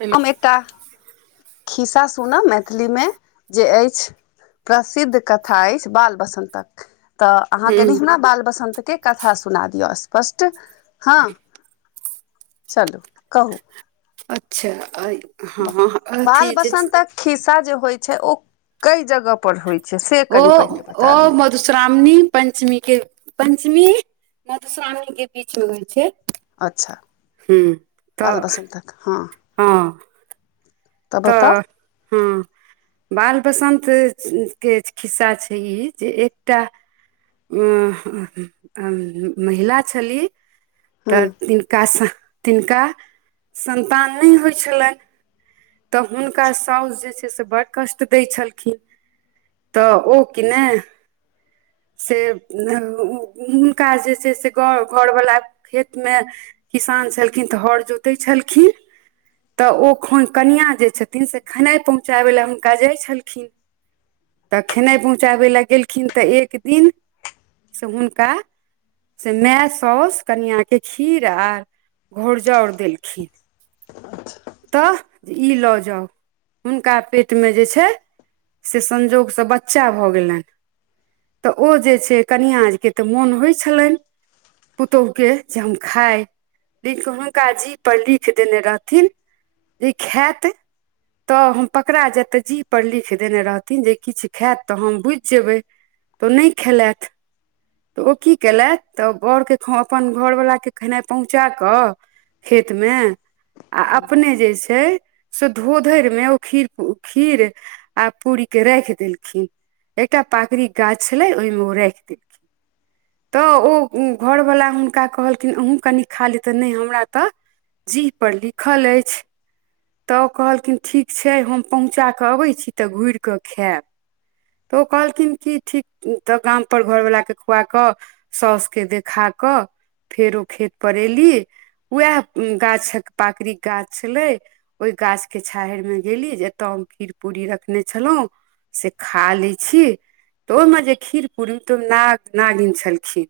hello हम एकटा खिस्सा सुनम मे मैथिलीमे जे अछि प्रसिद्ध कथा अछि बाल बसन्तक तऽ अहाँ कनि हूँ हमरा बाल बसन्त के कथा सुना दिया स्पष्ट हां चलु कहु अच्छा हँ बाल अथी [unintelligible] बसन्तक खिस्सा जे होइ छै ओ कए जगह पर होइत छै से ओ कनि पहिले बता ओ दिय मधुश्रावणी पंचमी के पंचमी मधुश्रावणी के बीच मे होइ छै अच्छा हूँ बाल तऽ बसन्तक हँ हँ तऽ हँ बाल बसन्त के खिस्सा छै ई जे एकटा महिला छली हँ तऽ तिनकासं तिनका संतान नइ होइ छलनि तऽ हुनका साउस जे छै से बड़ कष्ट दै छलखिन तऽ ओ कि नइ से हुनका जे छै से गाँव घौरवला खेत मे किसान छलखिन तऽ हौर जोतै छलखिन तऽ ओ ख कनिया जे छथिन से खेनाइ पहुँचाबै लए हुनका जाइ छलखिन तखने पहुँचाबै लए गेलखिन तऽ एक दिन से हुनका से माय सौस कनिआ के खीर आर घोरजाउर देलखिन अच्छा तऽ ई लऽ जाउ हुनका पेटमे जे छै से संजोगसे बच्चा भऽ गेलनि तऽ ओ जे छै कनिया जके तऽ मोन होइ छलनि पुतोहु के जे हम खाय लिख हुनका जी पर लिख देने रहथिन इ खायत तऽ हम पकड़ा जेतै जी पर लिख देने रहथिन जे किछु खायत तऽ हम बुझि जेबै उ नइ खेलथि तऽ ओ की कयलथि तऽ बरके अपन घरवलाके खेनाइ पहुँचा कऽ खेतमे आ अपने जे छै से धोधरि मे ओ खीर खीर आ पूरी के राखि देलखिन एकटा पाकड़ी गाछ छलै ओइमे ओ राइख देलक तऽ ओ घरवला हुनका कहलखिन अहूँ कनि खा लेतै नइ हमरा तऽ जी पर लिखल अछि तऽ ओ कहलखिन ठीक छै हम पहुँचा कऽ अबै छी तऽ घुरि कऽ खायब तऽ ओ कहलथिन कि ठीक तऽ गामपर घरवलाके खुआ कऽ साउसके देखा कऽ फेर ओ खेत पर एयली उएह गाछ पाकड़िके गाछ छलै ओइ गाछके छांहरिमे गेली जे एतय हम खीर पूरी रखने छलौं से खा लै छि तऽ ओइमे जे खीर पूरी तइमे नाग नागिन छलखिन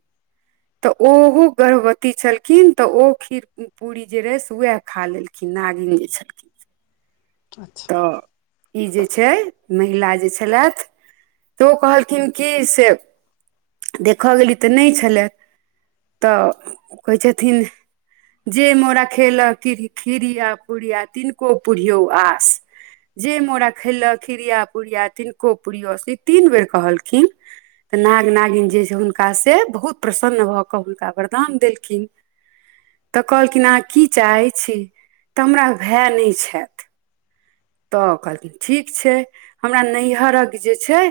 तऽ ओहो गर्भवती छलखिन तऽ ओ खीर पूड़ी जे रहै से वएह खा लेलखिन नागिन जे छलखिन अच्छा ह ई जे छै महिला जे छलथि ओ कहलखिन कि से देखय गेली तऽ नहि छलथि तऽ कहै छथिन जे मोर खेल खीरिया पूरिया तनको पूरियौ आस जे मोरा खेयल खीड़िया पुड़िया तिनको पुरियह आस ई तीन बेर कहलखिन त नाग नागिन जे छै हुनका से बहुत प्रसन्न भऽ कऽ हुनका वरदान देलखिन तऽ कहलखिन अहाँ की चाहै छी तऽ हमरा भाय नइ छथि तऽ कहलखिन ठीक छै हमरा नैहरक जे छै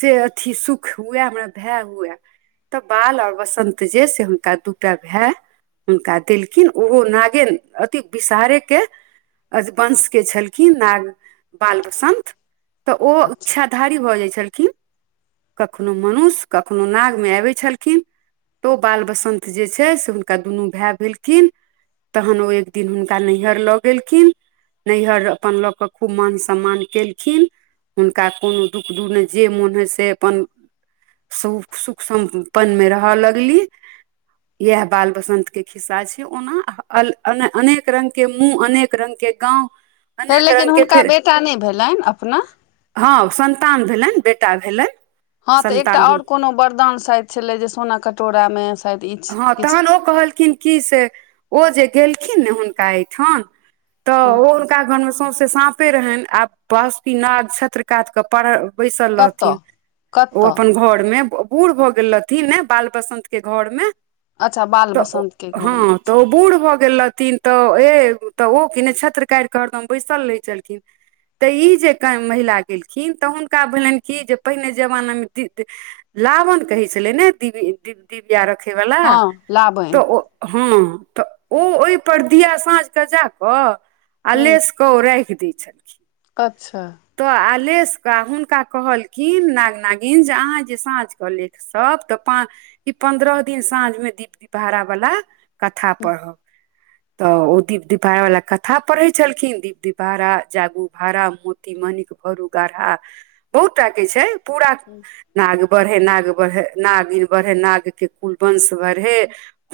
से अथी सुख हुए हमरा भाय हुए तऽ बाल और बसंत जे से हुनका दूटा भाय हुनका देलखिन ओहो नागे अथि विषहारेके अथ वंश के छलखिन कि नाग बाल बसन्त तऽ ओ अच्छा इच्छाधारी भऽ जाइ छलखिन कखनो मनुष्य कखनो नागमे आबै छलखिन तो बाल बसन्त जे छै से हुनका दुनू भाय भेलखिन तहन ओ एक दिन हुनका नैहर लऽ गेलखिन नैहर अपन लऽ क खूब मान सम्मान केलखिन हुनका कोनो दुःख दुःख नहि जे मोन होइ से अपन सु सुख सम्पन्नमे रहय लगली इह बाल बसंत के खिस्सा छै ओना अने अनेक रंगग के मुँह अनेक रङंग के गाँव फेर अनेक लेकिन रङ्गके हुनका फेर बेटा नहि भेलनि अपना हँ संन्तान भेलनि बेटा भेलनि हँ तऽ एकटा सन्तान और हुन कोनो वरदान शायद छलै जे सोना कटोरा मे हँ तहन ओ कहलखिन कि से ओ जे गेलखिन ने हुनका एहिठाम तऽ ओ हुनका घरमे सौंसे साँपे रहनि आ बहुकीनाथ छ्षत्र कात के पढ़ बैसल कतऽ रहथिन ओ कतऽ अपन घर मे बूर भ गेल रहथिन ने बाल बसंत के घर मे अच्छा ब तऽ हँ तऽ ओ बूढ़ भऽ गेल रहथिन तऽ ए तऽ ओ कि ने छत्र काि कऽ हरदम बैसल रहै छलखिन तऽ ई जे महिला गेलखिन तऽ हुनका भेलनि कि जे पहिने जमानामे लावन कहै छलै ने दि दिव्या रखैवालला हँ लाबनि तऽ ओ हँ तऽ ओ ओहिपर दिया साँझके जा कऽ हूँ अलेसक ओरे आगदी ई च ने अच्छा तऽ आलेशके हुनका कहलखिन नाग नागिन जे अहाँ जे साँझ कऽ लेथि सब तऽ पा ई पन्द्रह दिन साँझमे दीप दी भड़ा बला कथा पढ़ब तऽ ओ दीप दिबारा वाला कथा पढ़ै छलखिन दीप वारा जागू भारा म मनिक भौरू गाढ़ा बहुत टा के छै पूरा ह नाग बढ़े नाग बढ़े नागिन बढ़े नाग के कुल वंश बढ़े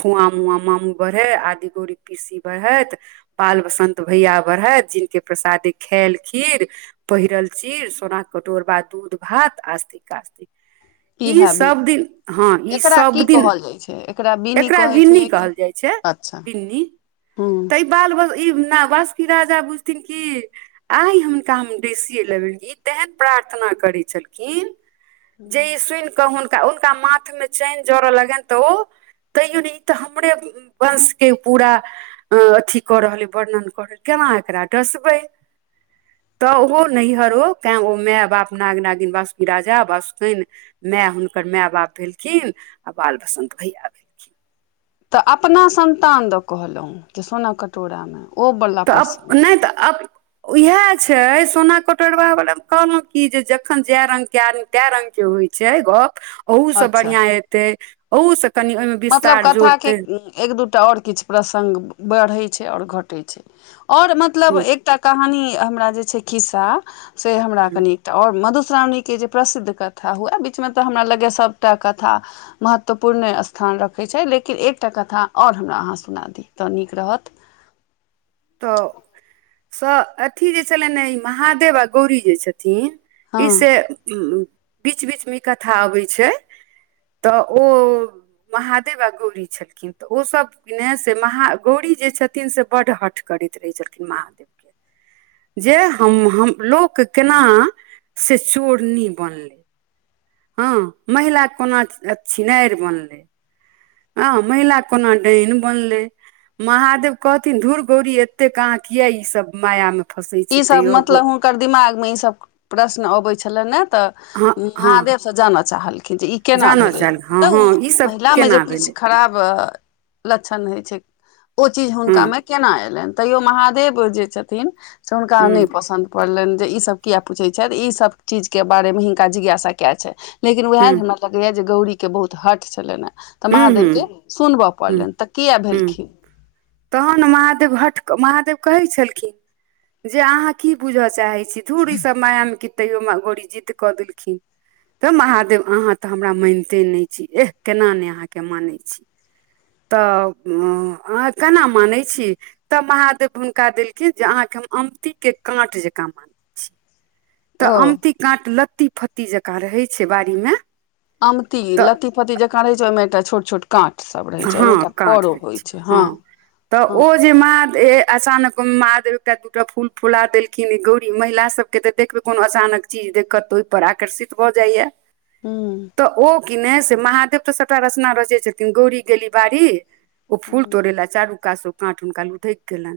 खुआँ मुुआँ मामू बढ़े आदि गोरी पीरसी बढ़ैत बाल बसंत भैया बढ़त जिनक प्रसादे खायल खीर पहिरल चीर सोनााक कटोर बा दूध भात आस्थििक कास्तिक ई इहै बीन सब दिन हँ ई एकरा सब की दिन कहल जाइ छै बीनी एकरा कहै भिन्नी छै कहल जाइ छै बन् हँ ई बाल ब ई न बासकी राजा बुझथिन की आइ हुनका हम डसिए लेबी तेन प्रार्थना करै छलखिन जे ई सुनि कऽ हुनका हुनका माथमे चैानि जड़य लगनि तऽ ओ तैयो ने ई तऽ हमरे वंश के पूरा अ अथी कऽ रहलइ वर्णन कर रहल केना एकरा डसबै तऽ ओहो नैहरो कैं ओ माय बाप नाग नागिन बासुकी राजा बासुकनि माय हुनकर माय बाप भेलखिन आ बाल बसन्त भैया भेल तऽ अपना संन्तान दऽ कहलहुं जे सोना कटोरा मे तऽ अब नहि तऽ अब इएह छै सोना कटोरबा वाले मे कहलहुं की जे जखन जाय रंग के आदम क रंगग के होइ छै गप ओहू से अच्छा बढ़िया एतै ओहू से कनि ओहिमे मतलब विस्तार कथाके जोड़तै एक दूटा ओर किछु प्रसङ्ग बढ़ै छै आओर घटै छै आओर मतलब हूँ एकटा कहानी हमरा जे छै खिस्सा से हमरा हूँ कनि तऽ आओर मधुश्रावणीके जे प्रसिद्ध कथा हुए बीचमे तऽ हमरा लगैए सभटा कथा महत्वपूर्ण स्थान रखैत छै लेकिन एकटा कथा आओर हमरा अहाँ सुना दी तऽ नीक रहत तऽ स अथी जे छलनि ने ई महादेव आ गौरी जे छथिन हँ ईसँ बीच बीचमे ई कथा अबै छै तऽ ओ महादेव आ गौरी छलखिन त ओ सब ने से महा गौरी जे छथिन से बड हट करैत रहै छलखिन महादेव के जे हम हम लोक केना से चोरनी बनलै हँ महिला कोना छिनारि बनलै हँ महिला कोना डहन बनलै महादेव कहथिन धुर गौरी एते कहाँ क यिय ई सब माया मे ई सब मतलब हुनकर दिमाग में ई सब प्रश्न अबे छलनि ने तऽ हँ हँ महादेव से जानय चाहलखिन जे ई केना जानऽ भेलै चाहल हँ हँ तब ईसभ महिलामे जे केना किछु भेलै खराब लक्षण होइ छै ओ चीज हँ हुनकामे केना एलनि तैयो महादेव जे छथिन से हुनका नहि हँ पसन्द पड़लनि जे ईसभ कियाक पूछैत छै ईसभ चीजके बारेमे हिनका जिज्ञासा किया छ लेकिन उएह हँ हमरा लगैए जे गौड़ीके बहुत हट छलनि हेँ तऽ महादेव के हँ सुनबऽ हँ पड़लनि तऽ किया हँ भेलखिन तहन महादेव भट महादेव कहै छलखिन जे अहाँ की बुझ चाहैत छी थूड़ ईसभ मायामे क तैयो माँ गोरी जीत कऽ देलखिन तब महादेव अहाँ तऽ हमरा मानिते नहि छी एह केना नहि अहाँके मानै छी तऽ अह केना मानैत छी तब महादेव हुनका देलखिन जे अहाँके हम अमतीक के काँट जकाँ मानै छिय तऽ ओ अमती काट लत्ती फत्ती जकाँ रहे छै बाड़ी में आमती लत्ती फत्ती जेक रहै छै ओहिमे एकटा छोट छोट काँठ सब रहै छै ओहिमे हँ एकटा काँट फरो रहै होइ छै हँ तऽ हँ ओ जे मह ए अचानक माद एकटा दूटा फूल फुला देलखिन गौरी महिला सब के तऽ देखबै कोनो आसानक चीज देखत तऽ ओहि पर आकर्षित भऽ जाइया हँ तऽ ओ कि नहि से महादेव तऽ सभटा रचना रचै छथिन गौरी गी बारी ओ फूल तोड़े ला चारू कात ओ काँठ हुनका लुठक गेलन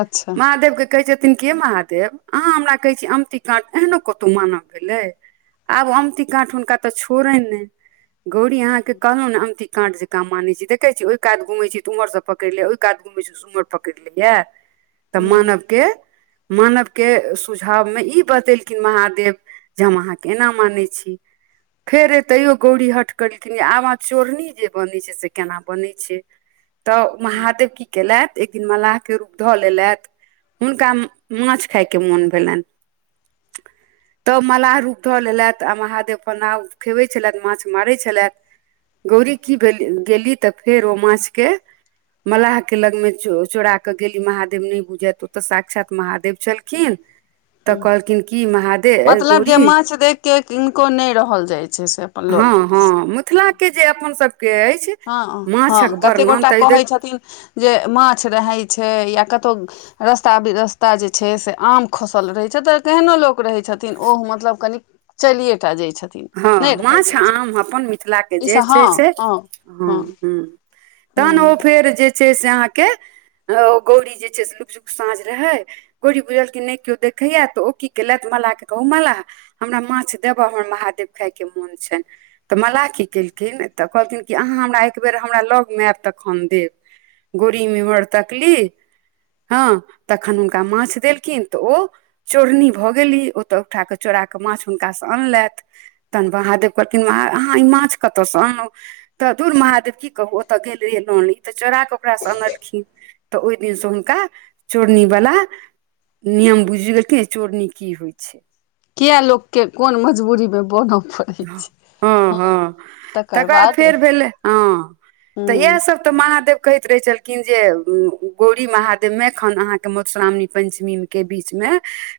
अच्छा महादेव के कहै छथिन कि महादेव अहाँ हमरा कहै छी अमती काणड एहनो कतहु मानय गेलै आब अमती काँट हुनका तऽ छोड़नि ने गौरी अहाँके कहलहु ने अमती काँट जे काम मान छ छी देख छियै ओहि कात घुम छ छी तऽ उमहर पकड़ ले ओहि कात घुमै छै उमर पकड़ ले यए तऽ हूँ मानव के मानव के सुझाव मे ई बतेलखिन महादेव जे हम अहाँ के एना मानै छी फेर ए तैयो गौरी हट करलखिन आबा चोरनी जे बनै छै से केना बनै छै तऽ महादेव की केलथि एक दिन मल्लाह के रूप धऽ लेलथि हुनका माछ खायके मोन भेलन [inaudible] तब मलाह रूप धऽ लेलथि आ महादेव प नाव खेबै छलथि माछ मारैत छलथि गौरी की भेल गेली तऽ फेर ओ माछके मल्लाह के लंग मे चोरा के गेली महादेव नहि बुझायत ओते साक्षात महादेव छलखिन [inaudible] तऽ ह कहलखिन की महादेव मतलब जे गौरी माछ देख कऽ किनको नहि रहल जाइत छै से लऽ हँ लेली से हँ मिथिला जे अपनसभके अछि हँ हँ माछक कते वर्णन गोटा तऽ ई देख कहै छथिन जे माछ रहै छै या कतहु रस्ता बिरस्ता जे छै से आम खसल रहैत छै तऽ तेहनो लोक रहै छथिन ओ मतलब कनि चलिये टा जाइ छथिन हँ नहि रहल माछ जाइ आम अपन मिथिलाके ई जे सब हँ छै से हँ हँ तहन हूँ ओ फेर जे छै से अहाँके ह ओ गौरी जे छै से लुक जुक साँझ रहै गौरी बुझलखिन नहि केओ देखैय त ओ की केलय मलाहँ कहू मलाह हमरा माछ देबह हमरा महादेव खायके मोन छै त मल्लाह की केलखिन त कहलखिन कि अहाँ हमरा एक बेेर हमरा लगमे आयब तखन देब गौरी मी हर तकली हँ तखन हुनका माछ देलखिन त ओ चोरनी भऽ गेली ओतय उठा कऽ चोराके माछ हुनकासँ अनलैथ तहन महादेव कहलखिन अहाँ ई माछ कतऽसँ अनहु तऽ दूर महादेव की कहू ओत गेल रहिय लोन ई त चोरा क ओकरासँ अनलखिन त ओहि दिनसँ हुनका चोरनी बला नियम बुझि गेल चोरनी की होइ छै किया लोक के कोन मजबूरी मे बनअ पड़े हँ हँ तकर फेर भेलै हँ त हूँ इएह सब त महादेव कहैत रहै छलखिन जे गौरी महादेव मे खन अहाँके मधुश्रावणी पंचमी के बीचमे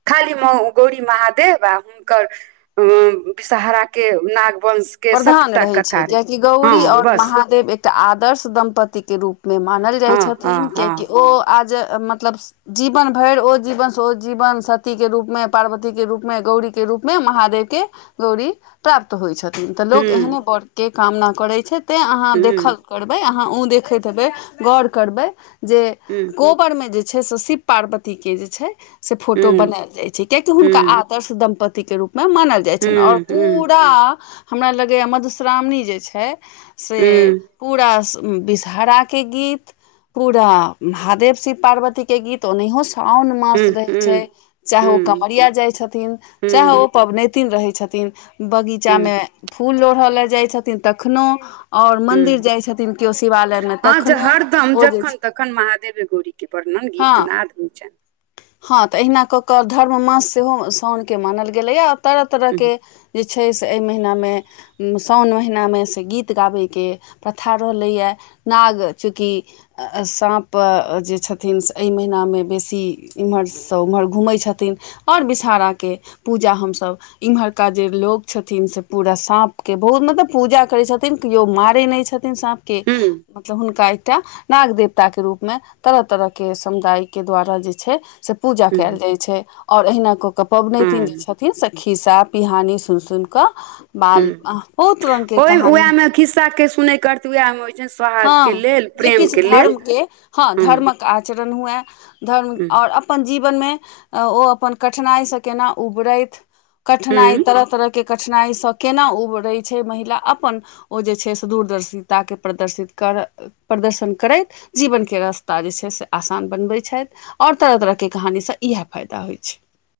खाली म गौरी महादेव आ हुनकर अ विषहरा के नागवंश के प्रधान सबटा रहे छै कथा रहै कियाकि गौरी हँ ओर बस महादेव एक त आदर्श दम्पतिके रूप मे मानल जाई हँ हँ छथिन कियाकि हँ ओ आज मतलब जीवन भरि ओ जीवन सँ ओ जीवन सती के रूप मे पार्वती के रूप मे गौरी के रूप मे महादेव के गौरी प्राप्त होइ छथिन त हूँ लोक एहने वर के कामना करै छै तै अहाँ हूँ देखल करबै अहाँ ओ देखैत हेबै गौर करबै जे हूँ कोप ऊपर में जे छै से शिव पार्वती के जे छै से फोटो हूँ बनायल जाय छै कियाकि हुनका हूँ आ आदर्श दंपति के रूप मे मानल जाइ हूँ छनि ओर हूँ हूँ पूरा हमरा लगैए मधुश्रावणी जे छै से हूँ पूरा विषहारा के गीत पूरा महादेव शिव पार्वती के गीत ओनहो छाओन मास हूँ रहै छै चाहे ओ हूँ कवरिया जाइ छथिन चाहे हूँ ओ पबनैत रहै छथिन बगीचा हूँ मे फूल लोढ़य ल जाइ छथिन तखनो ओर मंदिर हूँ जाइ छथिन केओ शिवालय मे हँ जे तखनो ओ जे छै प्रर्णन गीत हँ नाद होइच हँ त अहिना क क धर्म मास सेहो साओनके मानल गेलैय तरह तरह छनि के जे छै से एहि महिना मे साओन महिनामे से गीत गाबैके प्रथा रहलैए नाग चुकी साँप जे छथिन से एहि महनामे बेसी एम्हरसँ ओम्हर घूमै छथिन ओर विषहारा के पूजा हमसभ इम्हरका जे लोक छथिन से पूरा साँप के बहुत मतलब पूजा करै छथिन केओ मारे नहि छथिन साँप के हुँ हुनका एकटा नाग देवताके रूपमे तरह तरहके समुदायके द्वारा जे छै से पूजा कयल हुँ जाइ छै आओर अहिना क क पबनैतिन जे हुँ छथिन हे सखी सब पिहानी सुन सुन क बाल बहुत रंगके कहानी खिस्सा के सुनै करते उएहमे होइत छ सोहाग के हँ लेल जे किछु प्रेमके लेल धर्मके हँ हूँ धर्मक आचरण हुए धर्म और अप अपन जीवन मे ओ अपन कठिनाई से केना उबरैत कठिनाई हुँ तरह तरह के के कठिनाई सँ केना उबरै छै महिला अपन ओ जे छै से दूरदर्शिता के प्रदर्शित कर प्रदर्शन करै जीवन के रास्ता जे छै से आसान बनबै छै ओर तरह तरह के कहानी सँ इएह फायदा होई छै